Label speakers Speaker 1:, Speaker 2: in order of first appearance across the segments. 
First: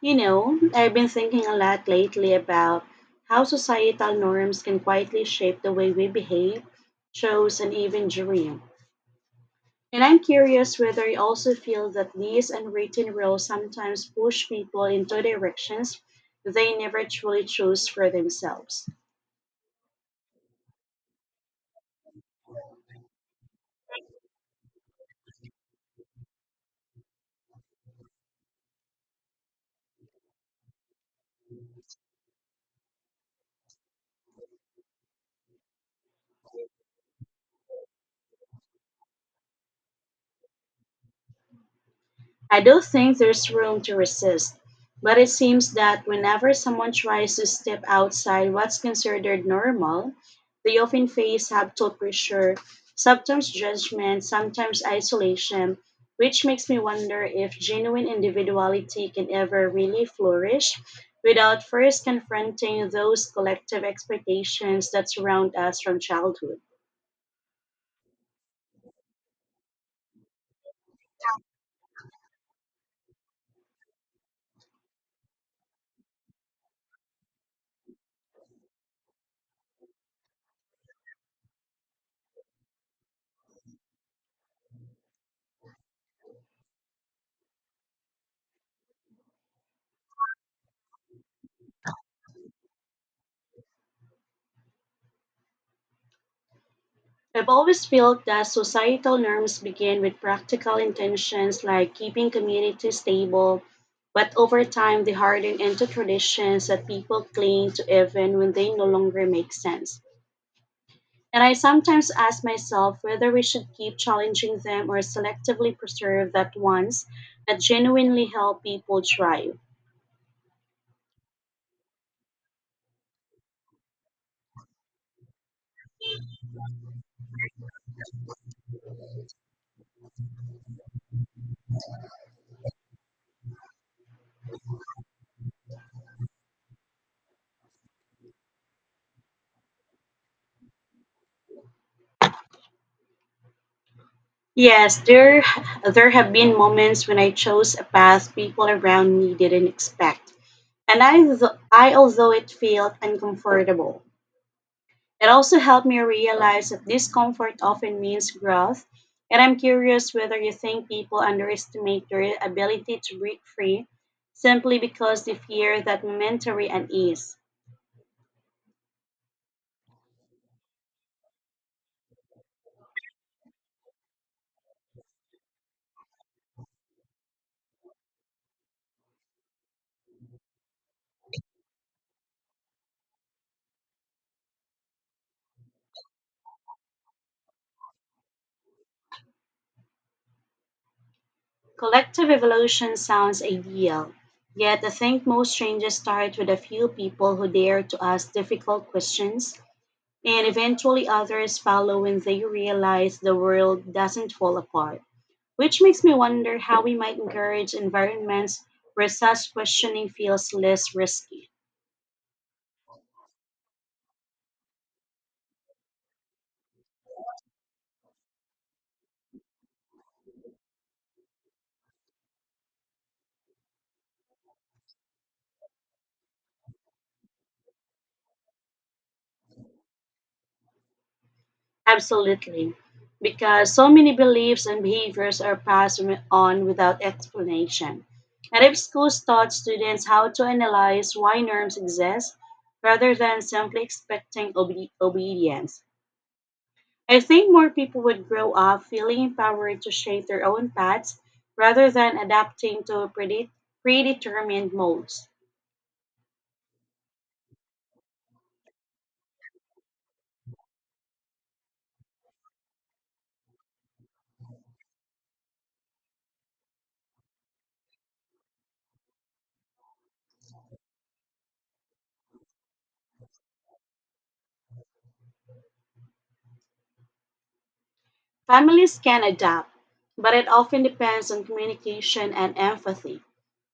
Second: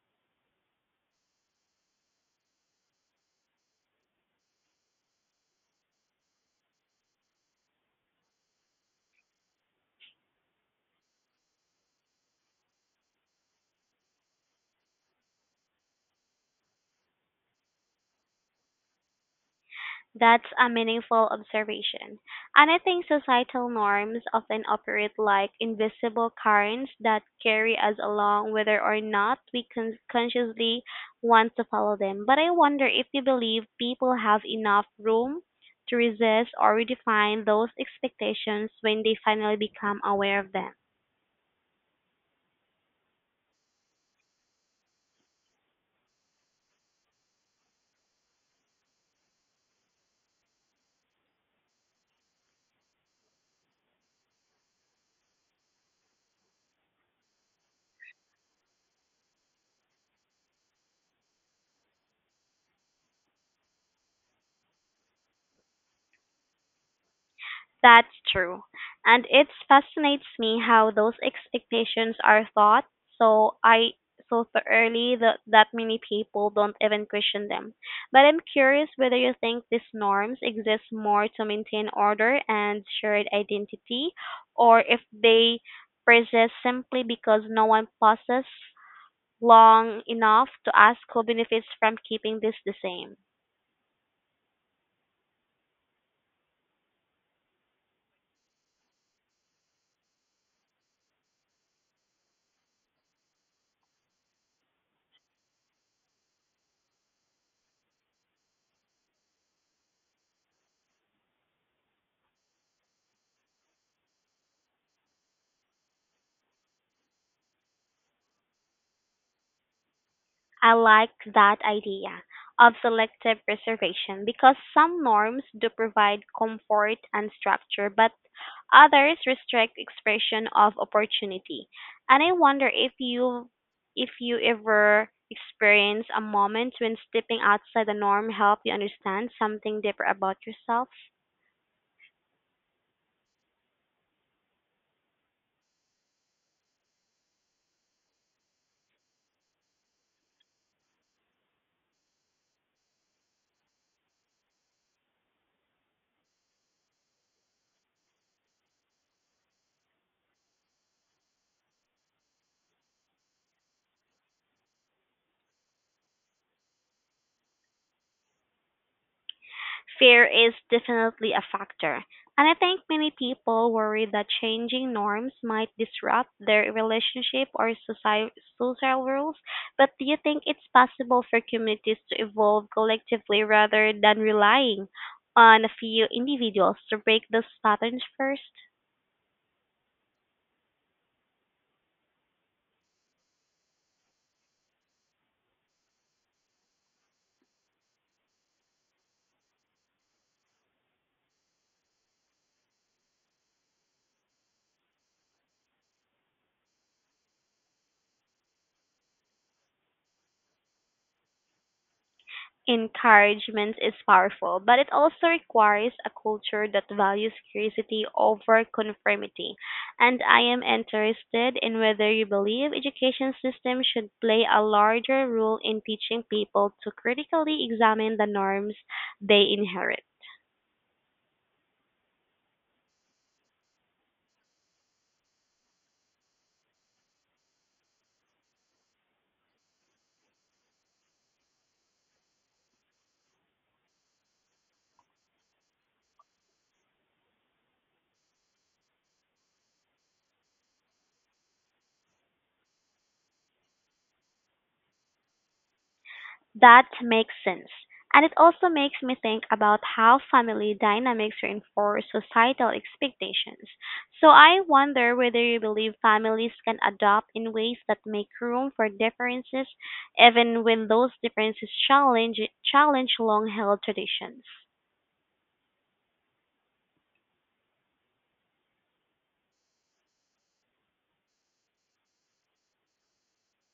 Speaker 1: I've been thinking a lot lately about how societal norms can quietly shape the way we behave, chose, and even dream. And I'm curious whether you also feel that these unwritten rules sometimes push people into directions they never truly chose for themselves.
Speaker 2: That's a meaningful observation. And I think societal norms often operate like invisible currents that carry us along whether or not we consciously want to follow them. But I wonder if you believe people have enough room to resist or redefine those expectations when they finally become aware of them.
Speaker 1: I do think there's room to resist, but it seems that whenever someone tries to step outside what's considered normal, they often face subtle pressure, sometimes judgment, sometimes isolation, which makes me wonder if genuine individuality can ever really flourish without first confronting those collective expectations that surround us from childhood.
Speaker 2: That's true. And it fascinates me how those expectations are thought so I so thoroughly that many people don't even question them. But I'm curious whether you think these norms exist more to maintain order and shared identity, or if they persist simply because no one pauses long enough to ask who benefits from keeping this the same.
Speaker 1: I've always felt that societal norms begin with practical intentions like keeping communities stable, but over time they harden into traditions that people cling to even when they no longer make sense. And I sometimes ask myself whether we should keep challenging them or selectively preserve that ones that genuinely help people thrive.
Speaker 2: I like that idea of selective preservation, because some norms do provide comfort and structure, but others restrict expression of opportunity. And I wonder if you ever experience a moment when stepping outside the norm helped you understand something deeper about yourself.
Speaker 1: Yes, there have been moments when I chose a path people around me didn't expect. And I, although it felt uncomfortable, it also helped me realize that discomfort often means growth. And I'm curious whether you think people underestimate their ability to break free simply because they fear that momentary unease.
Speaker 2: Fear is definitely a factor, and I think many people worry that changing norms might disrupt their relationship or social rules. But do you think it's possible for communities to evolve collectively rather than relying on a few individuals to break those patterns first?
Speaker 1: Collective evolution sounds ideal, yet I think most changes start with a few people who dare to ask difficult questions, and eventually others follow when they realize the world doesn't fall apart, which makes me wonder how we might encourage environments where such questioning feels less risky.
Speaker 2: Encouragement is powerful, but it also requires a culture that values curiosity over conformity. And I am interested in whether you believe education systems should play a larger role in teaching people to critically examine the norms they inherit.
Speaker 1: Absolutely, because so many beliefs and behaviors are passed on without explanation. And if schools taught students how to analyze why norms exist rather than simply expecting obedience, I think more people would grow up feeling empowered to shape their own paths rather than adapting to predetermined molds.
Speaker 2: That makes sense. And it also makes me think about how family dynamics reinforce societal expectations. So I wonder whether you believe families can adopt in ways that make room for differences, even when those differences challenge long held traditions.
Speaker 1: Families can adapt, but it often depends on communication and empathy.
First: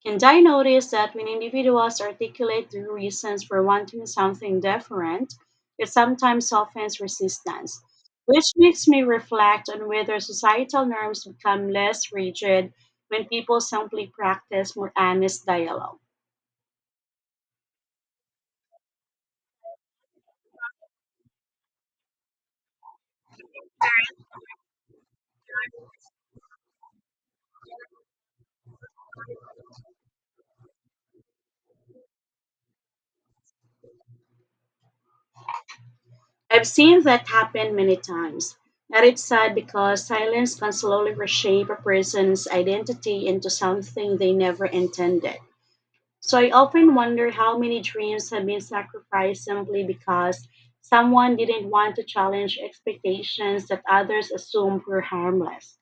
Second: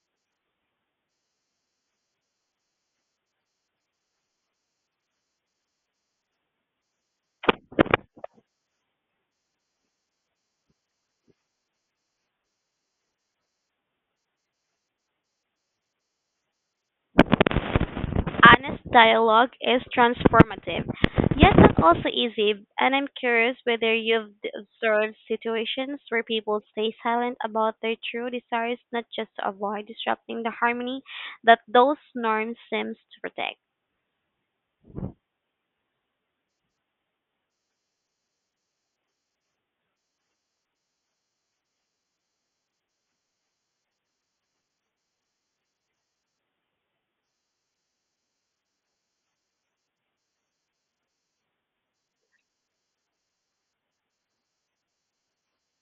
Speaker 1: And I notice that when individuals articulate the reasons for wanting something different, it sometimes softens resistance, which makes me reflect on whether societal norms become less rigid when people simply practice more honest dialogue.
Speaker 2: Honest dialogue is transformative, yet not also easy. And I'm curious whether observed situations where people stay silent about their true desires, not just to avoid disrupting the harmony that those norms seems to protect.
Speaker 1: I've seen that happen many times. And it's sad because silence can slowly reshape a person's identity into something they never intended. So I often wonder how many dreams have been sacrificed simply because someone didn't want to challenge expectations that others assumed were harmless.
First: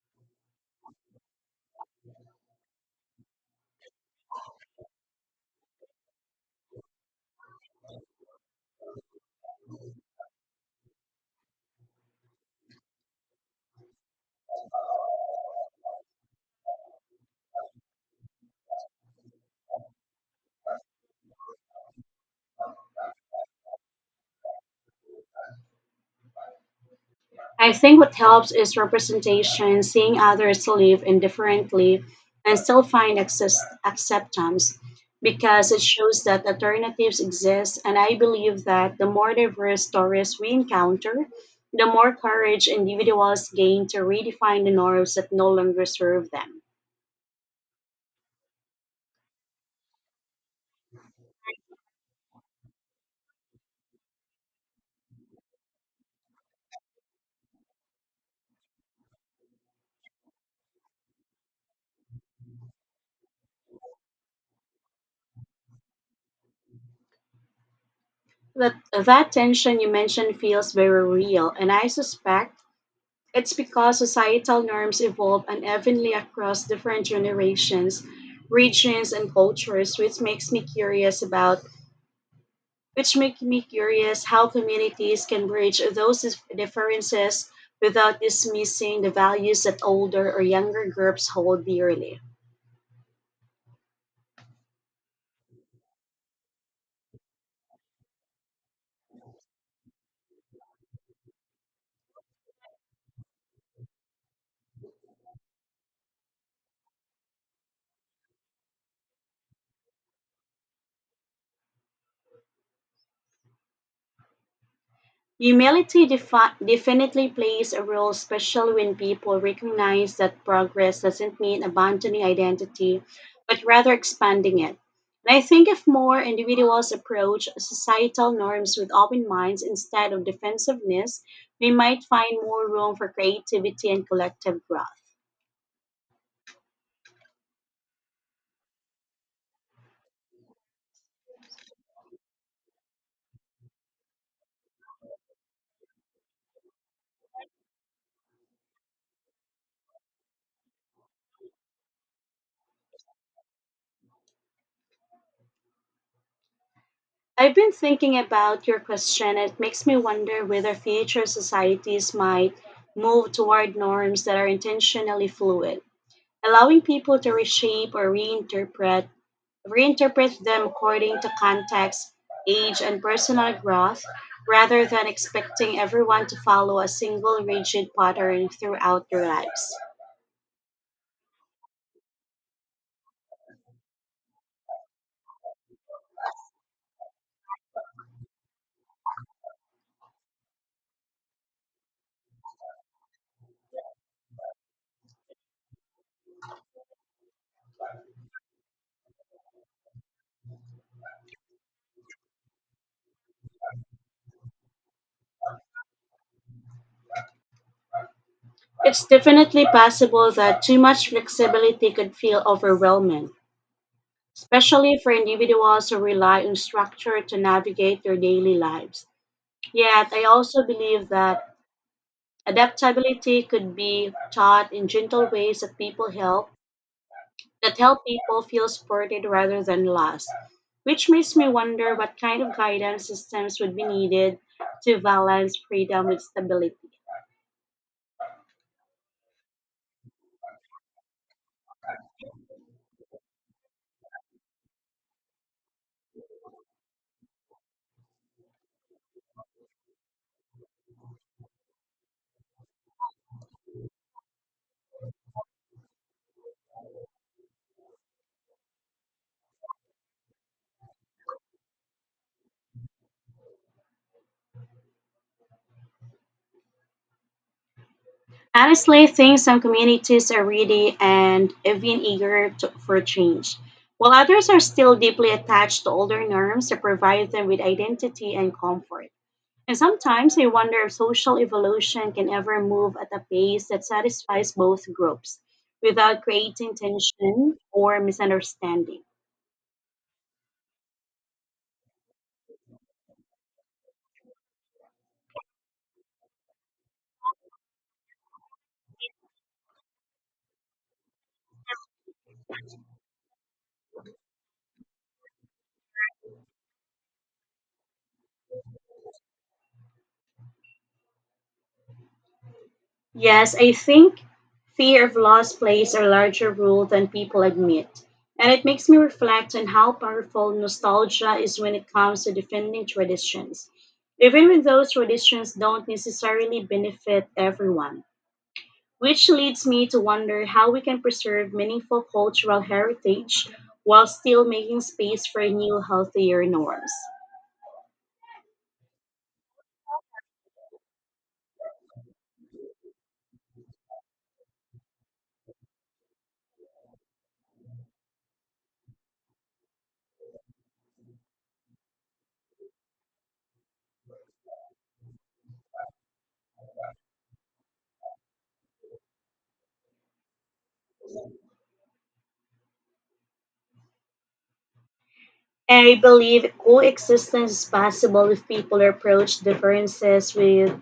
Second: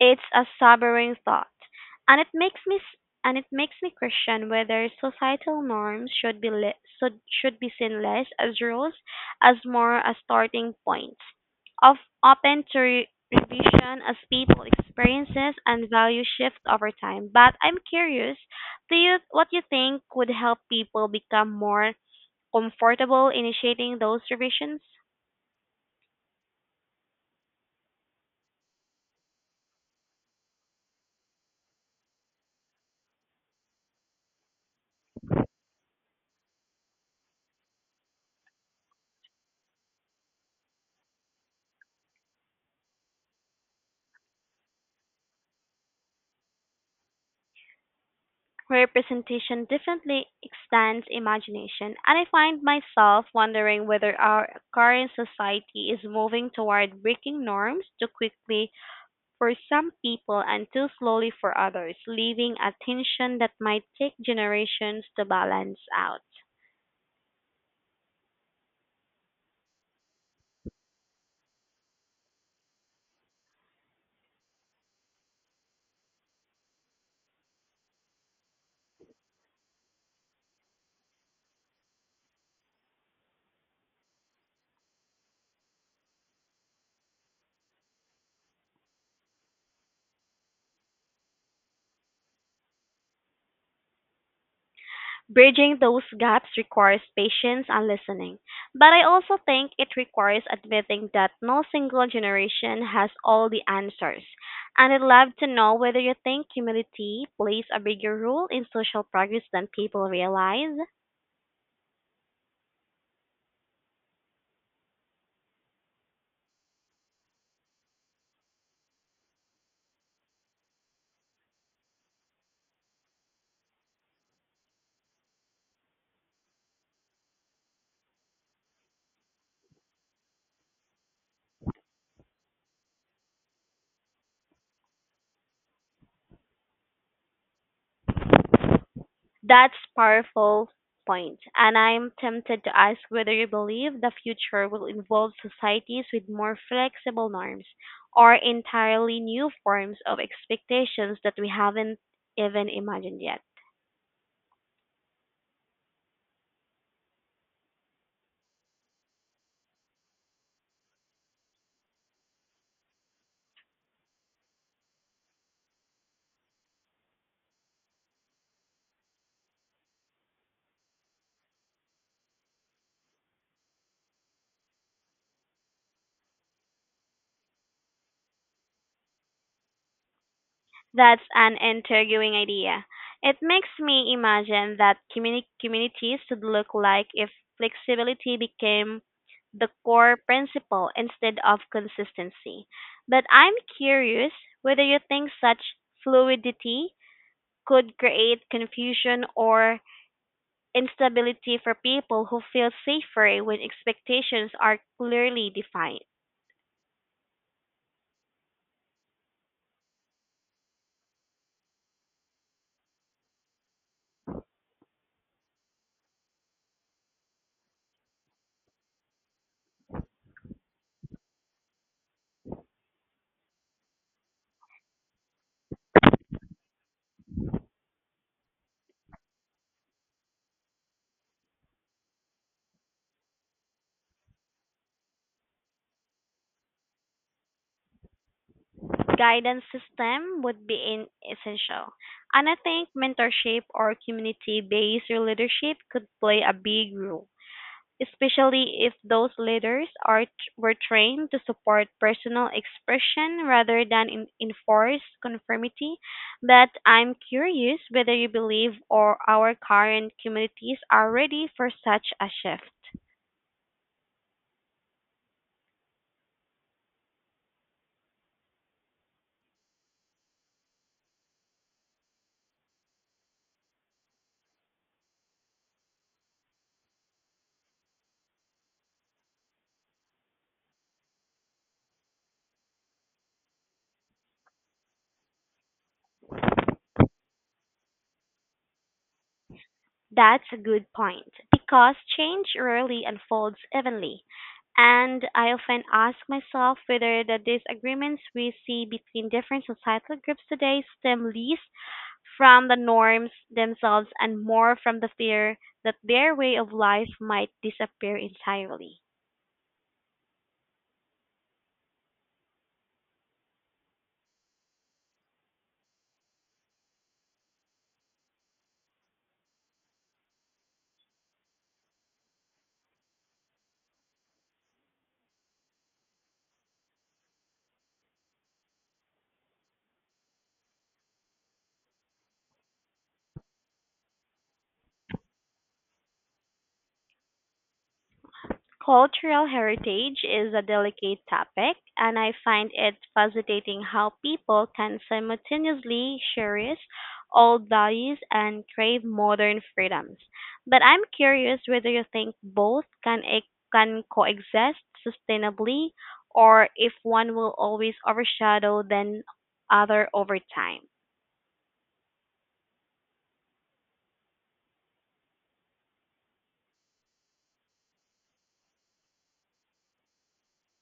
Speaker 2: It's a sobering thought, and it makes me question whether societal norms should be seen less as rules as more as starting points, of open to revision as people experiences and value shift over time. But I'm curious, do you what you think would help people become more comfortable initiating those revisions?
Speaker 1: I think what helps is representation, seeing others live indifferently and still find access, acceptance, because it shows that alternatives exist. And I believe that the more diverse stories we encounter, the more courage individuals gain to redefine the norms that no longer serve them.
Speaker 2: Representation definitely extends imagination, and I find myself wondering whether our current society is moving toward breaking norms too quickly for some people and too slowly for others, leaving a tension that might take generations to balance out.
Speaker 1: That, that tension you mentioned feels very real, and I suspect it's because societal norms evolve unevenly across different generations, regions, and cultures, which make me curious how communities can bridge those differences without dismissing the values that older or younger groups hold dearly.
Speaker 2: Bridging those gaps requires patience and listening, but I also think it requires admitting that no single generation has all the answers. And I'd love to know whether you think humility plays a bigger role in social progress than people realize.
Speaker 1: Humility definitely plays a role, especially when people recognize that progress doesn't mean abandoning identity, but rather expanding it. And I think if more individuals approach societal norms with open minds instead of defensiveness, we might find more room for creativity and collective growth.
Speaker 2: That's powerful point, and I'm tempted to ask whether you believe the future will involve societies with more flexible norms or entirely new forms of expectations that we haven't even imagined yet.
Speaker 1: I've been thinking about your question. It makes me wonder whether future societies might move toward norms that are intentionally fluid, allowing people to reshape or reinterpret them according to context, age, and personal growth, rather than expecting everyone to follow a single rigid pattern throughout their lives.
Speaker 2: That's an intriguing idea. It makes me imagine that communities would look like if flexibility became the core principle instead of consistency. But I'm curious whether you think such fluidity could create confusion or instability for people who feel safer when expectations are clearly defined.
Speaker 1: It's definitely possible that too much flexibility could feel overwhelming, especially for individuals who rely on structure to navigate their daily lives. Yet, I also believe that adaptability could be taught in gentle ways that help people feel supported rather than lost, which makes me wonder what kind of guidance systems would be needed to balance freedom with stability.
Speaker 2: Guidance system would be in essential. And I think mentorship or community based leadership could play a big role, especially if those leaders are were trained to support personal expression rather than enforce conformity. But I'm curious whether you believe or our current communities are ready for such a shift.
Speaker 1: Honestly, I think some communities are ready and even eager for change, while others are still deeply attached to older norms that provide them with identity and comfort. And sometimes I wonder if social evolution can ever move at a pace that satisfies both groups without creating tension or misunderstanding.
Speaker 2: That's a good point, because change rarely unfolds evenly. And I often ask myself whether the disagreements we see between different societal groups today stem least from the norms themselves and more from the fear that their way of life might disappear entirely.
Speaker 1: Yes, I think fear of loss plays a larger role than people admit. And it makes me reflect on how powerful nostalgia is when it comes to defending traditions, even when those traditions don't necessarily benefit everyone. Which leads me to wonder how we can preserve meaningful cultural heritage while still making space for new, healthier norms.
Speaker 2: Cultural heritage is a delicate topic, and I find it fascinating how people can simultaneously cherish old values and crave modern freedoms. But I'm curious whether you think both can coexist sustainably, or if one will always overshadow the other over time.
Speaker 1: I believe coexistence is possible if people approach differences with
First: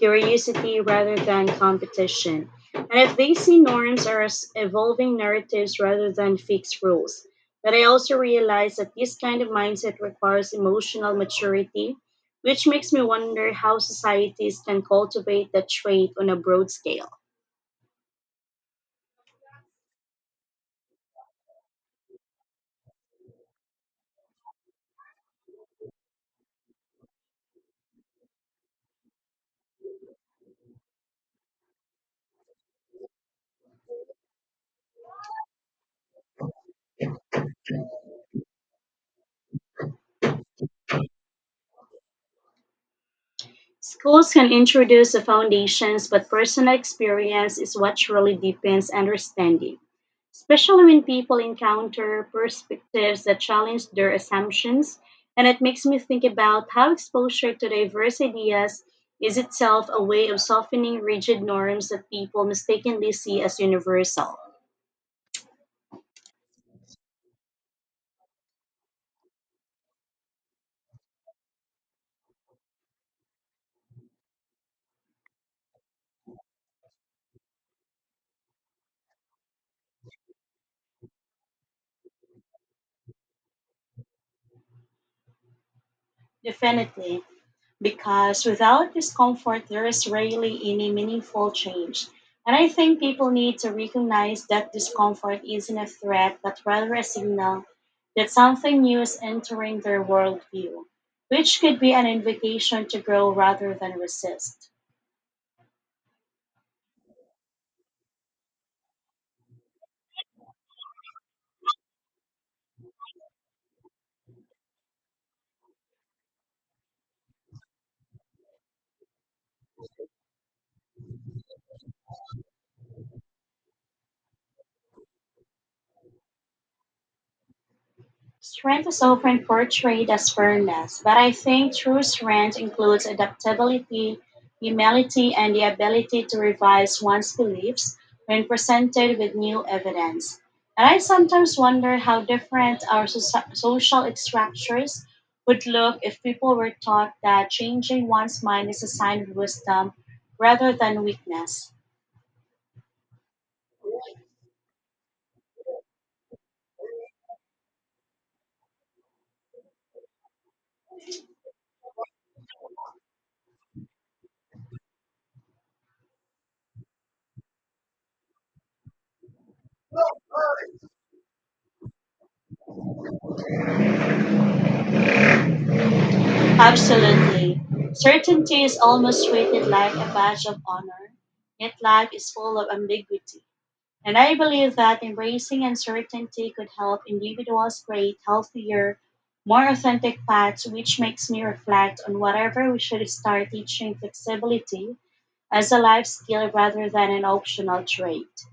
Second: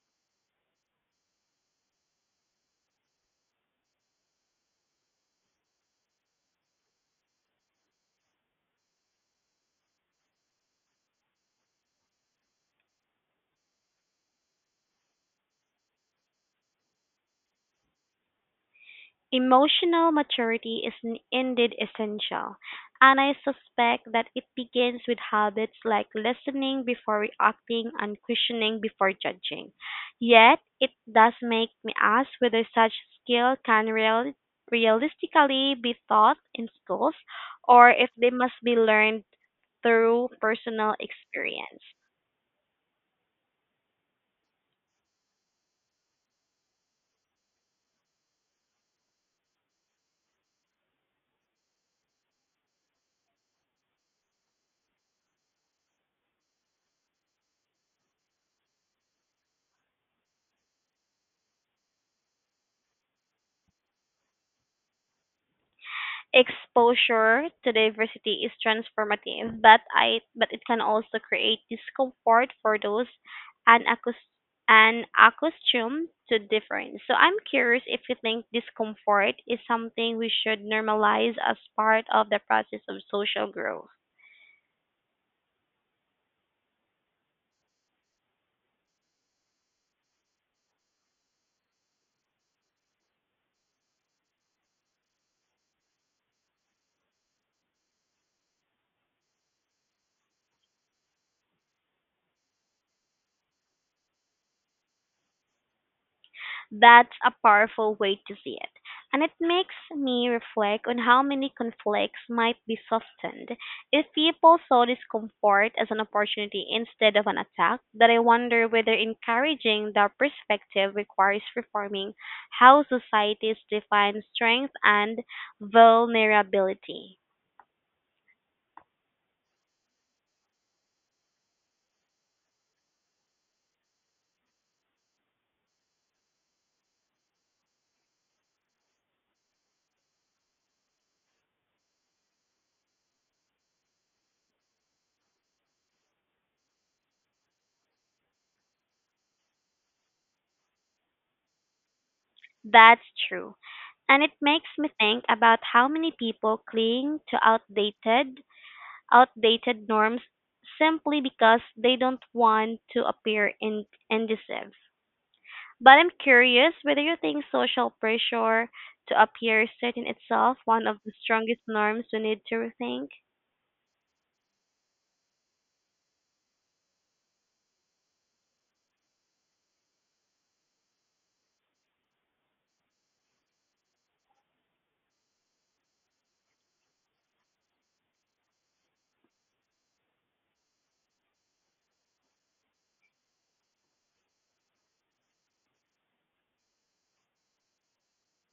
Speaker 1: curiosity rather than competition, and if they see norms as evolving narratives rather than fixed rules. But I also realize that this kind of mindset requires emotional maturity, which makes me wonder how societies can cultivate that trait on a broad scale.
Speaker 2: Emotional maturity is indeed essential, and I suspect that it begins with habits like listening before reacting and questioning before judging. Yet, it does make me ask whether such skill realistically be taught in schools or if they must be learned through personal experience.
Speaker 1: Schools can introduce the foundations, but personal experience is what truly deepens understanding, especially when people encounter perspectives that challenge their assumptions. And it makes me think about how exposure to diverse ideas is itself a way of softening rigid norms that people mistakenly see as universal.
Speaker 2: Exposure to diversity is transformative, but it can also create discomfort for those unaccus- unaccustomed to difference. So I'm curious if you think discomfort is something we should normalize as part of the process of social growth.
Speaker 1: Definitely, because without discomfort, there is rarely any meaningful change. And I think people need to recognize that discomfort isn't a threat, but rather a signal that something new is entering their worldview, which could be an invitation to grow rather than resist.
Speaker 2: That's a powerful way to see it, and it makes me reflect on how many conflicts might be softened if people saw discomfort as an opportunity instead of an attack. That I wonder whether encouraging that perspective requires reforming how societies define strength and vulnerability.
Speaker 1: Strength is often portrayed as firmness, but I think true strength includes adaptability, humility, and the ability to revise one's beliefs when presented with new evidence. And I sometimes wonder how different our social structures would look if people were taught that changing one's mind is a sign of wisdom rather than weakness.
Speaker 2: That's true, and it makes me think about how many people cling to outdated norms simply because they don't want to appear indecisive. But I'm curious whether you think social pressure to appear certain itself one of the strongest norms we need to rethink.
Speaker 1: Absolutely. Certainty is almost treated like a badge of honor, yet life is full of ambiguity. And I believe that embracing uncertainty could help individuals create healthier, more authentic paths, which makes me reflect on whatever we should start teaching flexibility as a life skill rather than an optional trait.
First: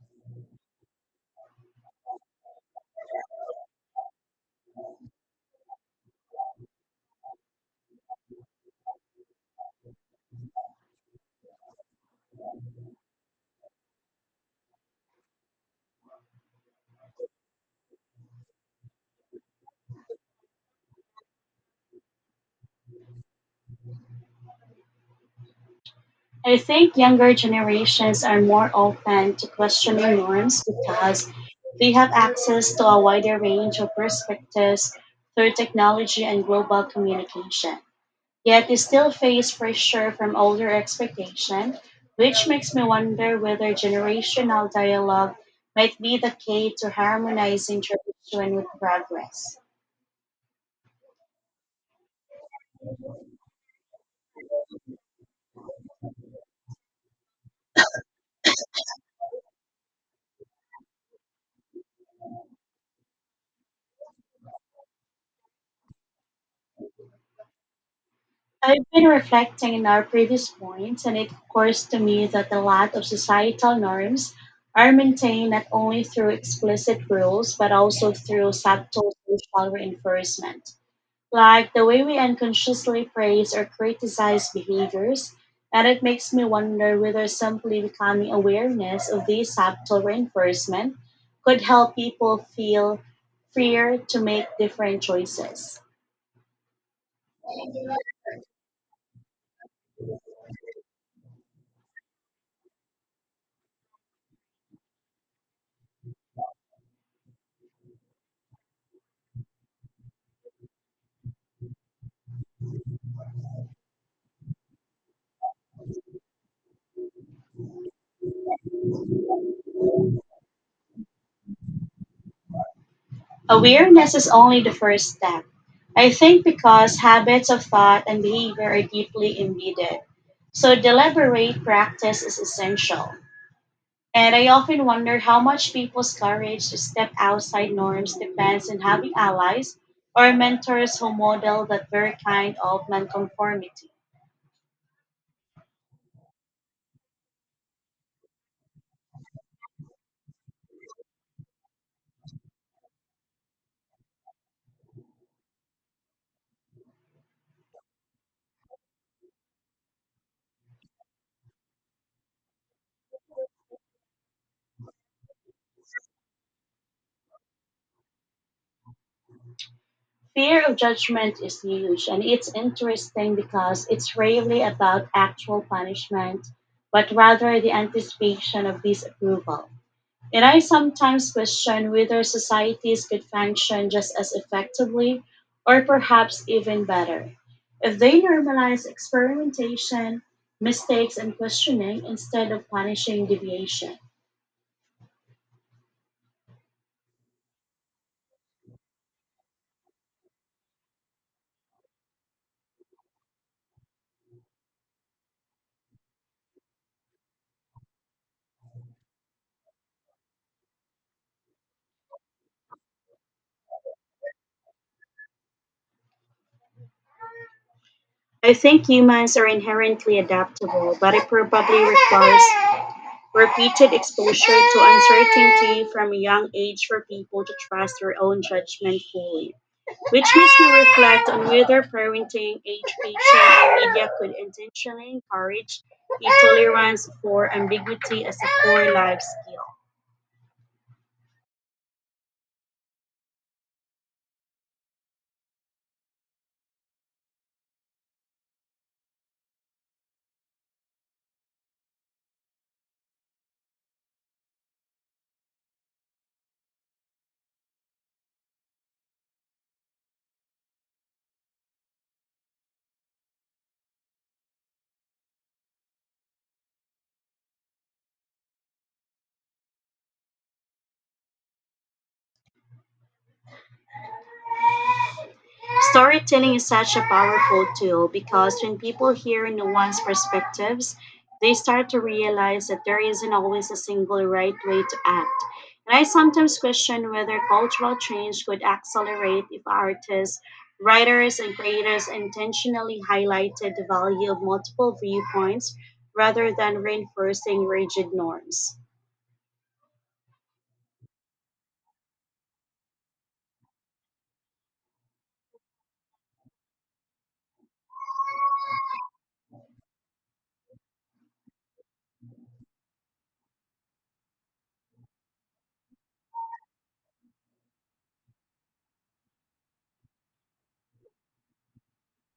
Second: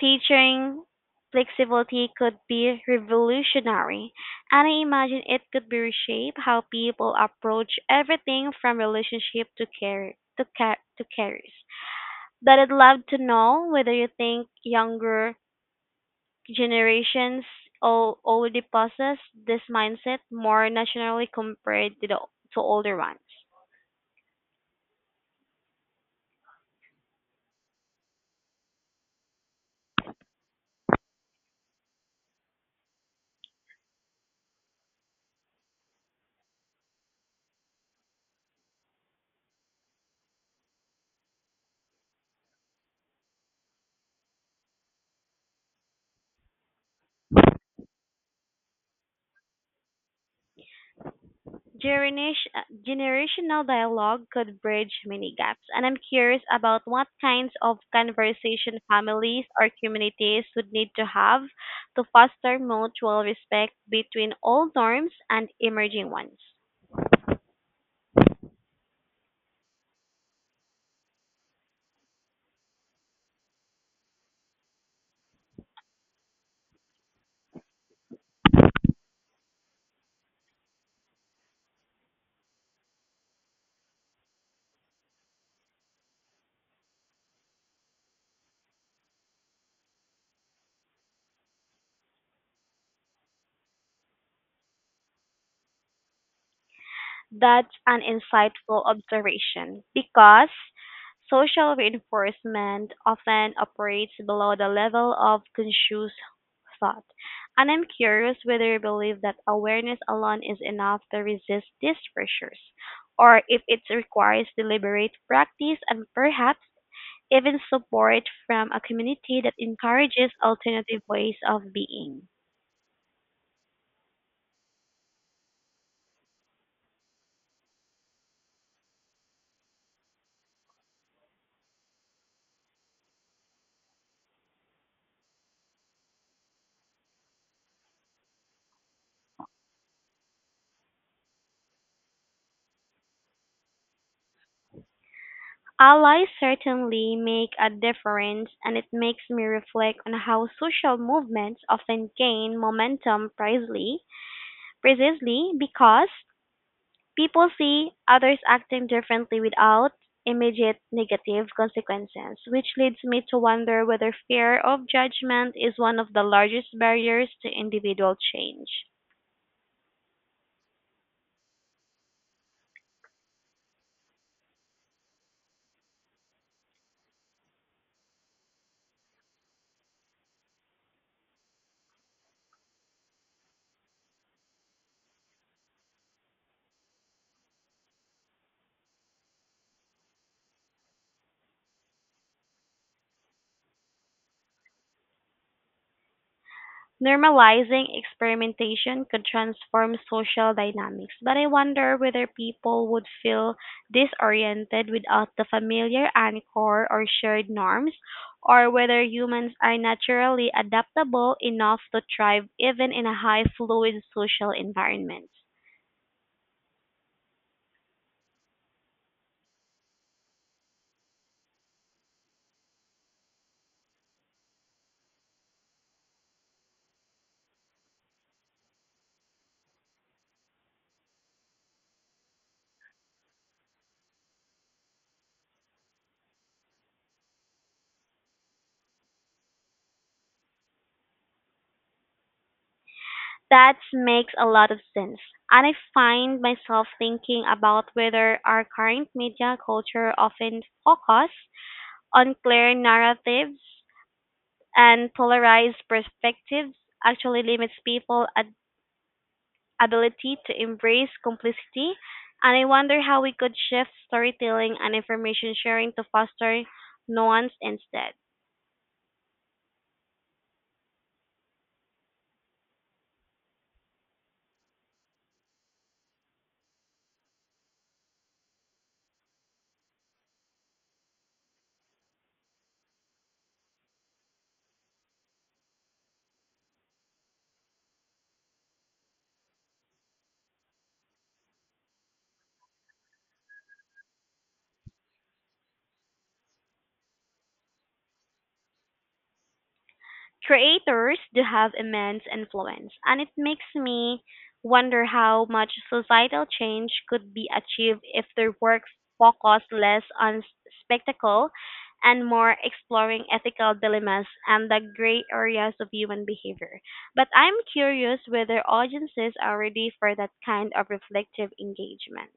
Speaker 2: Teaching flexibility could be revolutionary, and I imagine it could be reshape how people approach everything from relationship to care to careers. But I'd love to know whether you think younger generations already possess this mindset more nationally compared to the to older ones.
Speaker 1: I think younger generations are more open to questioning norms because they have access to a wider range of perspectives through technology and global communication. Yet they still face pressure from older expectation, which makes me wonder whether generational dialogue might be the key to harmonizing tradition with progress.
Speaker 2: Generation, Generational dialogue could bridge many gaps, and I'm curious about what kinds of conversation families or communities would need to have to foster mutual respect between old norms and emerging ones.
Speaker 1: I've been reflecting on our previous points, and it occurs to me that a lot of societal norms are maintained not only through explicit rules but also through subtle social reinforcement, like the way we unconsciously praise or criticize behaviors. And it makes me wonder whether simply becoming awareness of these subtle reinforcement could help people feel freer to make different choices.
Speaker 2: That's an insightful observation, because social reinforcement often operates below the level of conscious thought. And I'm curious whether you believe that awareness alone is enough to resist these pressures, or if it requires deliberate practice and perhaps even support from a community that encourages alternative ways of being.
Speaker 1: Awareness is only the first step, I think, because habits of thought and behavior are deeply embedded. So deliberate practice is essential. And I often wonder how much people's courage to step outside norms depends on having allies or mentors who model that very kind of nonconformity.
Speaker 2: Allies certainly make a difference, and it makes me reflect on how social movements often gain momentum precisely because people see others acting differently without immediate negative consequences, which leads me to wonder whether fear of judgment is one of the largest barriers to individual change.
Speaker 1: Fear of judgment is huge, and it's interesting because it's rarely about actual punishment, but rather the anticipation of disapproval. And I sometimes question whether societies could function just as effectively, or perhaps even better, if they normalize experimentation, mistakes, and questioning instead of punishing deviation.
Speaker 2: Normalizing experimentation could transform social dynamics, but I wonder whether people would feel disoriented without the familiar anchor or shared norms, or whether humans are naturally adaptable enough to thrive even in a high fluid social environment.
Speaker 1: I think humans are inherently adaptable, but it probably requires repeated exposure to uncertainty from a young age for people to trust their own judgment fully, which makes me reflect on whether parenting education and media could intentionally encourage a tolerance for ambiguity as a core life skill.
Speaker 2: That makes a lot of sense. And I find myself thinking about whether our current media culture often focus on clear narratives and polarized perspectives actually limits people's ability to embrace complicity. And I wonder how we could shift storytelling and information sharing to foster nuance instead.
Speaker 1: Storytelling is such a powerful tool because when people hear nuanced perspectives, they start to realize that there isn't always a single right way to act. And I sometimes question whether cultural change could accelerate if artists, writers, and creators intentionally highlighted the value of multiple viewpoints rather than reinforcing rigid norms.
Speaker 2: Creators do have immense influence, and it makes me wonder how much societal change could be achieved if their work focused less on spectacle and more exploring ethical dilemmas and the gray areas of human behavior. But I'm curious whether audiences are ready for that kind of reflective engagement.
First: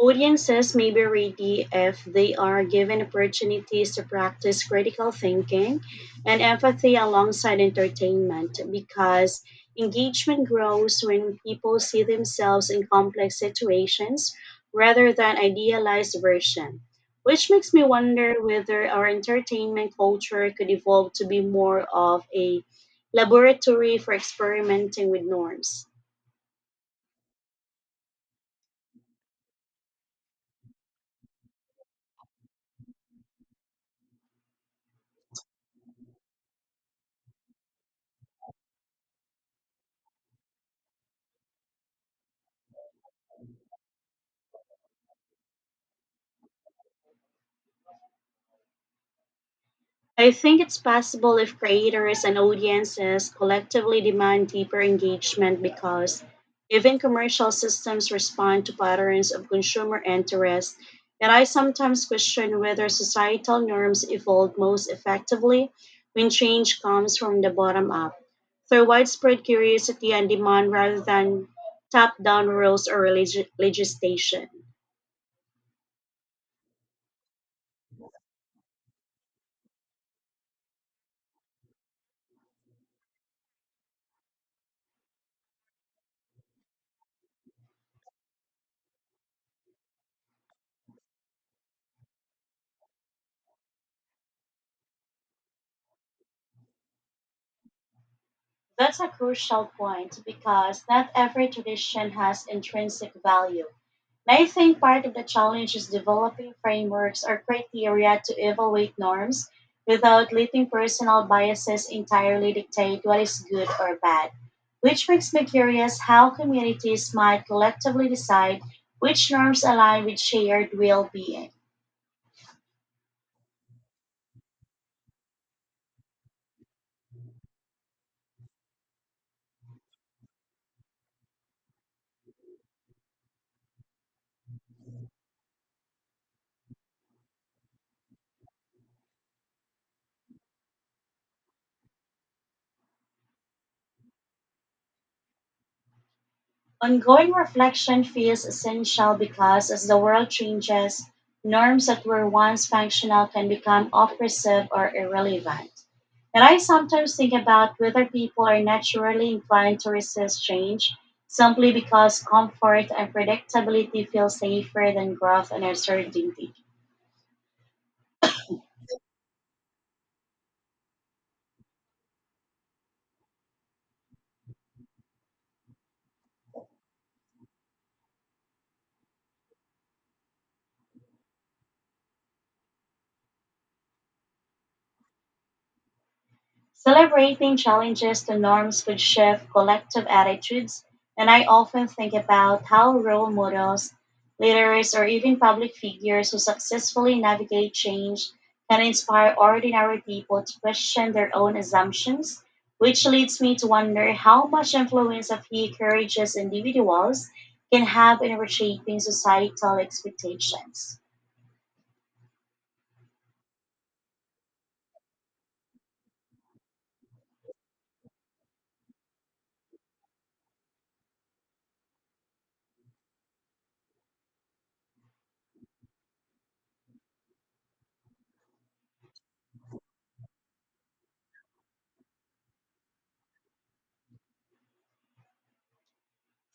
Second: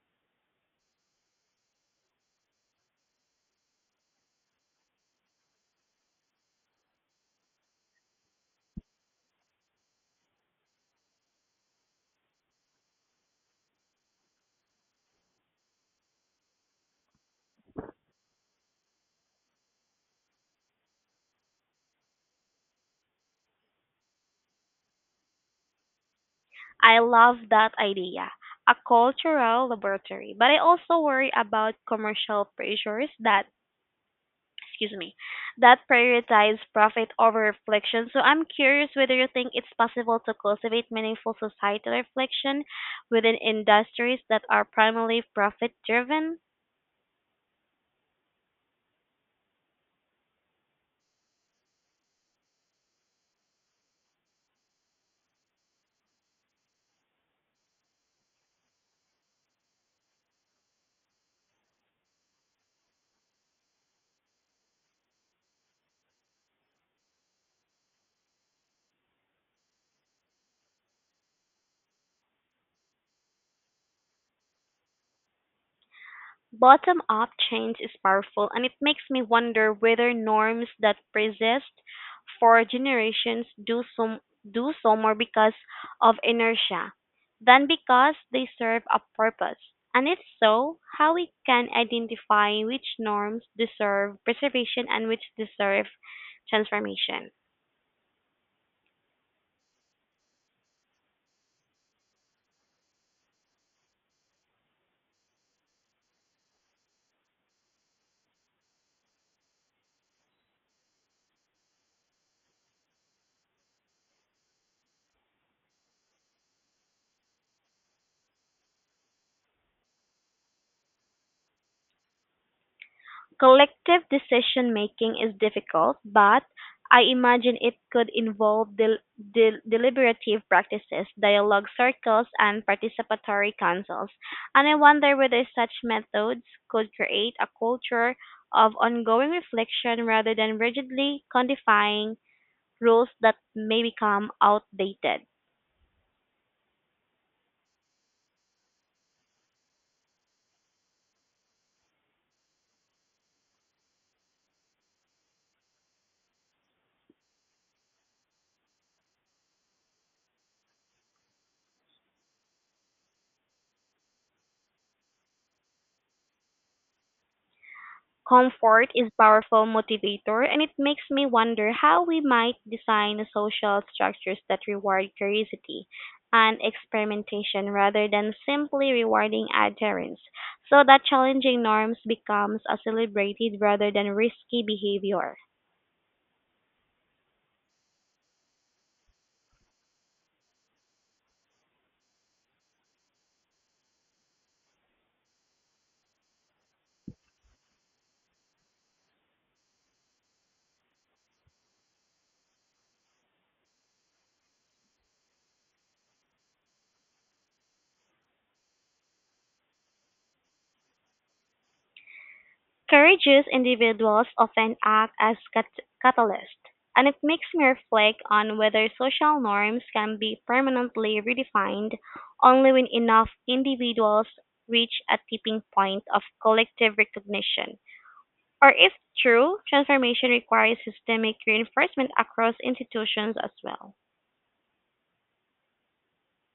Speaker 1: Audiences may be ready if they are given opportunities to practice critical thinking and empathy alongside entertainment, because engagement grows when people see themselves in complex situations rather than idealized version, which makes me wonder whether our entertainment culture could evolve to be more of a laboratory for experimenting with norms.
Speaker 2: I love that idea, a cultural laboratory, but I also worry about commercial pressures that excuse me, that prioritize profit over reflection. So I'm curious whether you think it's possible to cultivate meaningful societal reflection within industries that are primarily profit driven.
Speaker 1: I think it's possible if creators and audiences collectively demand deeper engagement, because even commercial systems respond to patterns of consumer interest. Yet I sometimes question whether societal norms evolve most effectively when change comes from the bottom up, through widespread curiosity and demand rather than top down rules or legislation.
Speaker 2: Bottom-up change is powerful, and it makes me wonder whether norms that persist for generations do so more because of inertia than because they serve a purpose. And if so, how we can identify which norms deserve preservation and which deserve transformation.
Speaker 1: That's a crucial point, because not every tradition has intrinsic value. And I think part of the challenge is developing frameworks or criteria to evaluate norms without letting personal biases entirely dictate what is good or bad. Which makes me curious how communities might collectively decide which norms align with shared well being.
Speaker 2: Collective decision-making is difficult, but I imagine it could involve deliberative practices, dialogue circles, and participatory councils. And I wonder whether such methods could create a culture of ongoing reflection rather than rigidly codifying rules that may become outdated.
Speaker 1: Ongoing reflection feels essential because as the world changes, norms that were once functional can become oppressive or irrelevant. And I sometimes think about whether people are naturally inclined to resist change simply because comfort and predictability feel safer than growth and uncertainty.
Speaker 2: Comfort is powerful motivator, and it makes me wonder how we might design social structures that reward curiosity and experimentation rather than simply rewarding adherence, so that challenging norms becomes a celebrated rather than risky behavior.
Speaker 1: Celebrating challenges to norms could shift collective attitudes, and I often think about how role models, leaders, or even public figures who successfully navigate change can inspire ordinary people to question their own assumptions, which leads me to wonder how much influence a few courageous individuals can have in reshaping societal expectations.
Speaker 2: Courageous individuals often act as catalysts, and it makes me reflect on whether social norms can be permanently redefined only when enough individuals reach a tipping point of collective recognition, or if true, transformation requires systemic reinforcement across institutions as well.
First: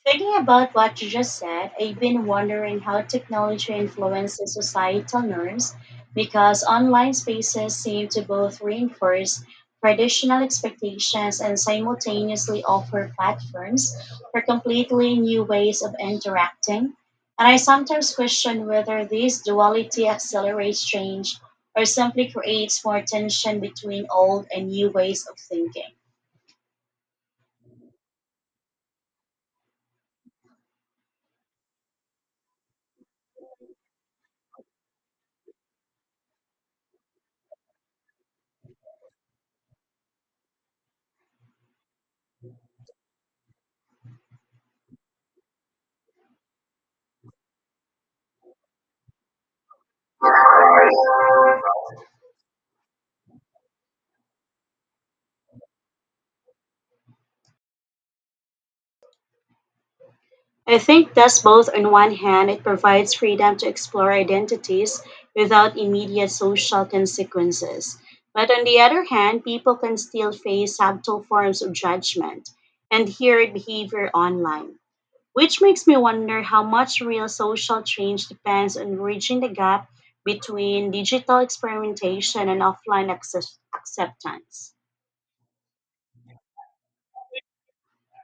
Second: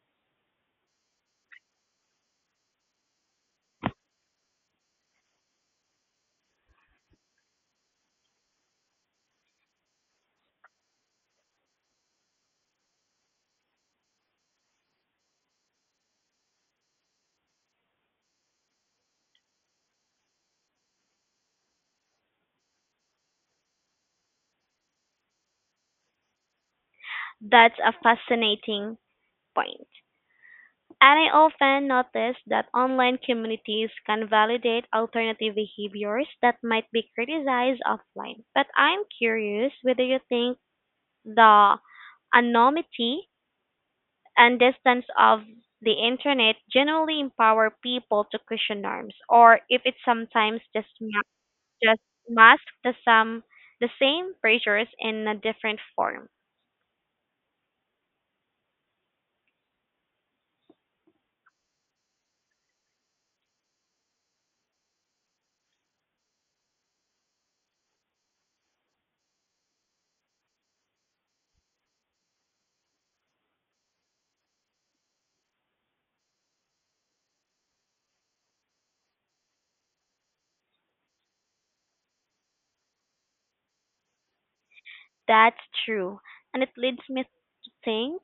Speaker 1: Thinking about what you just said, I've been wondering how technology influences societal norms, because online spaces seem to both reinforce traditional expectations and simultaneously offer platforms for completely new ways of interacting. And I sometimes question whether this duality accelerates change or simply creates more tension between old and new ways of thinking.
Speaker 2: That's a fascinating point. And I often notice that online communities can validate alternative behaviors that might be criticized offline. But I'm curious whether you think the anonymity and distance of the internet generally empower people to question norms, or if it sometimes just masks the same pressures in a different form.
Speaker 1: I think that's both. On one hand, it provides freedom to explore identities without immediate social consequences. But on the other hand, people can still face subtle forms of judgment and heard behavior online, which makes me wonder how much real social change depends on bridging the gap between digital experimentation and offline acceptance.
Speaker 2: That's true, and it leads me to think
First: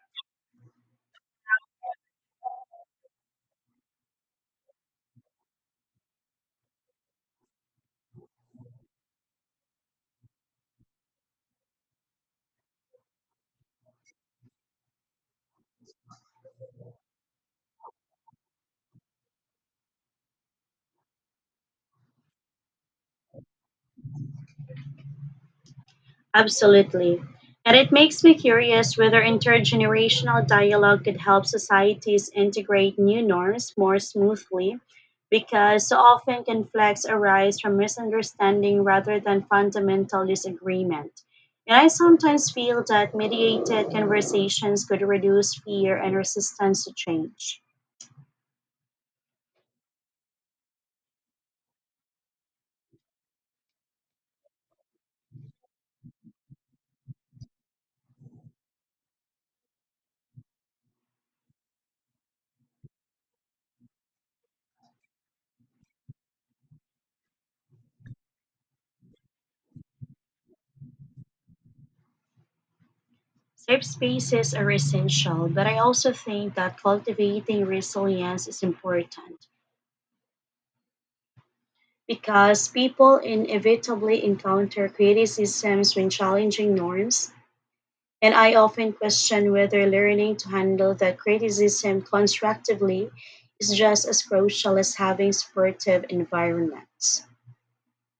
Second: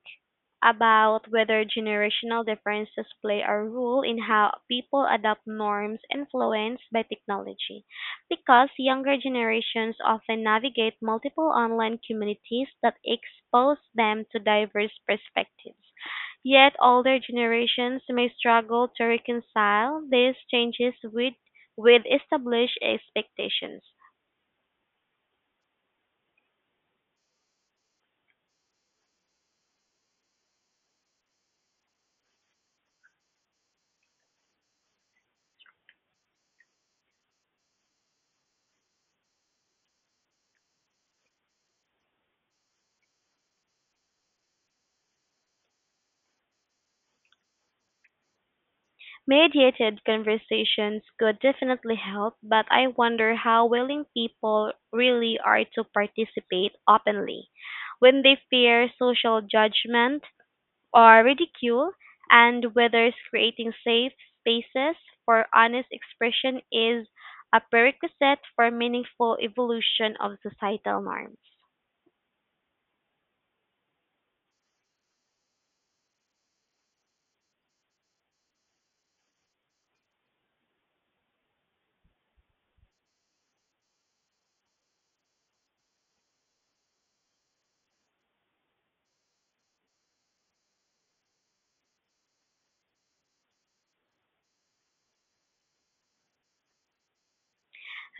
Speaker 2: about whether generational differences play a role in how people adopt norms influenced by technology. Because younger generations often navigate multiple online communities that expose them to diverse perspectives. Yet older generations may struggle to reconcile these changes with established expectations.
Speaker 1: Absolutely. And it makes me curious whether intergenerational dialogue could help societies integrate new norms more smoothly, because so often conflicts arise from misunderstanding rather than fundamental disagreement. And I sometimes feel that mediated conversations could reduce fear and resistance to change.
Speaker 2: Mediated conversations could definitely help, but I wonder how willing people really are to participate openly when they fear social judgment or ridicule, and whether creating safe spaces for honest expression is a prerequisite for meaningful evolution of societal norms.
Speaker 1: Safe spaces are essential, but I also think that cultivating resilience is important, because people inevitably encounter criticisms when challenging norms, and I often question whether learning to handle that criticism constructively is just as crucial as having supportive environments.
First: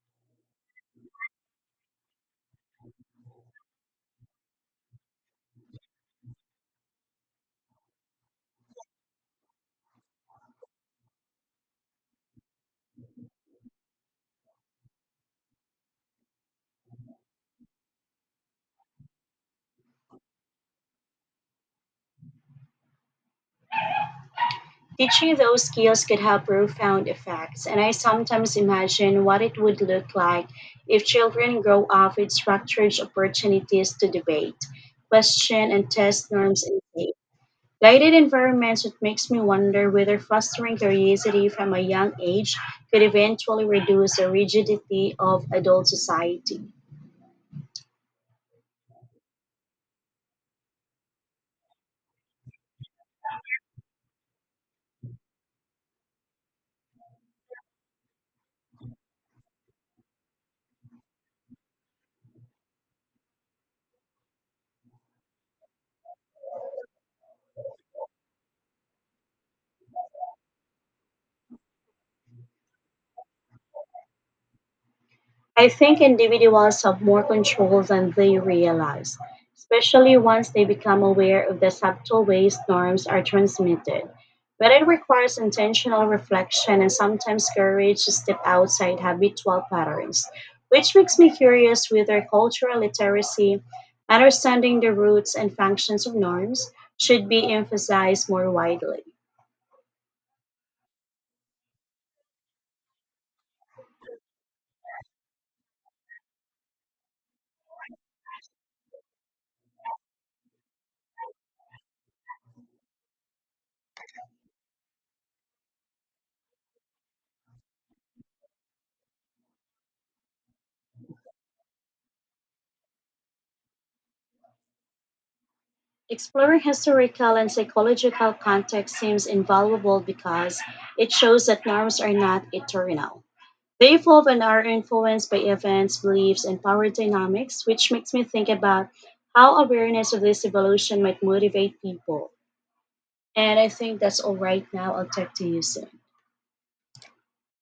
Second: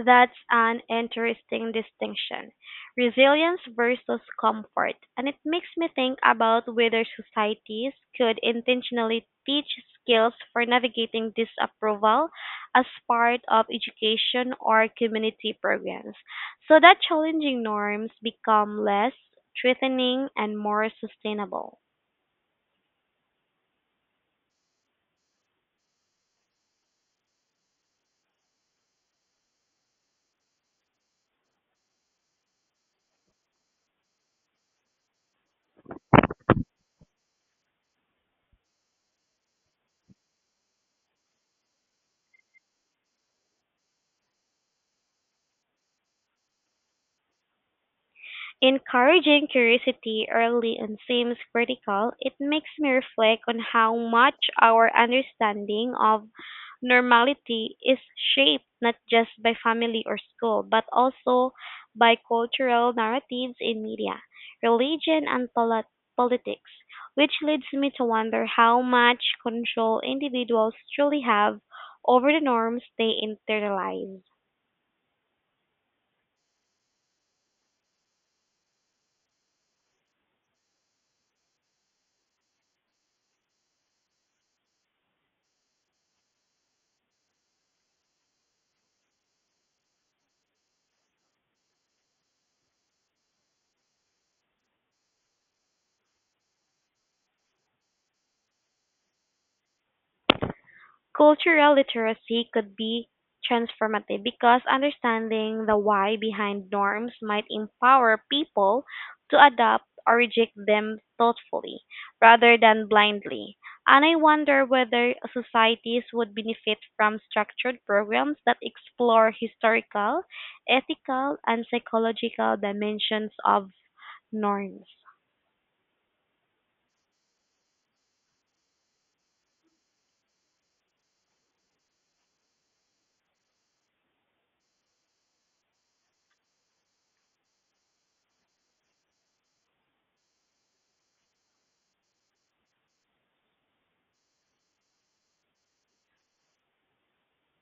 Speaker 2: That's an interesting distinction, resilience versus comfort, and it makes me think about whether societies could intentionally teach skills for navigating disapproval as part of education or community programs, so that challenging norms become less threatening and more sustainable.
Speaker 1: Teaching those skills could have profound effects, and I sometimes imagine what it would look like if children grow up with structured opportunities to debate, question, and test norms in safe guided environments. It makes me wonder whether fostering curiosity from a young age could eventually reduce the rigidity of adult society.
Speaker 2: Encouraging curiosity early on seems critical. It makes me reflect on how much our understanding of normality is shaped not just by family or school, but also by cultural narratives in media, religion, and politics, which leads me to wonder how much control individuals truly have over the norms they internalize.
Speaker 1: I think individuals have more control than they realize, especially once they become aware of the subtle ways norms are transmitted. But it requires intentional reflection and sometimes courage to step outside habitual patterns, which makes me curious whether cultural literacy, understanding the roots and functions of norms, should be emphasized more widely.
Speaker 2: Cultural literacy could be transformative, because understanding the why behind norms might empower people to adopt or reject them thoughtfully rather than blindly. And I wonder whether societies would benefit from structured programs that explore historical, ethical, and psychological dimensions of norms.
Speaker 1: Exploring historical and psychological context seems invaluable, because it shows that norms are not eternal. They evolve and are influenced by events, beliefs, and power dynamics, which makes me think about how awareness of this evolution might motivate people. And I think that's all right now. I'll talk to you soon.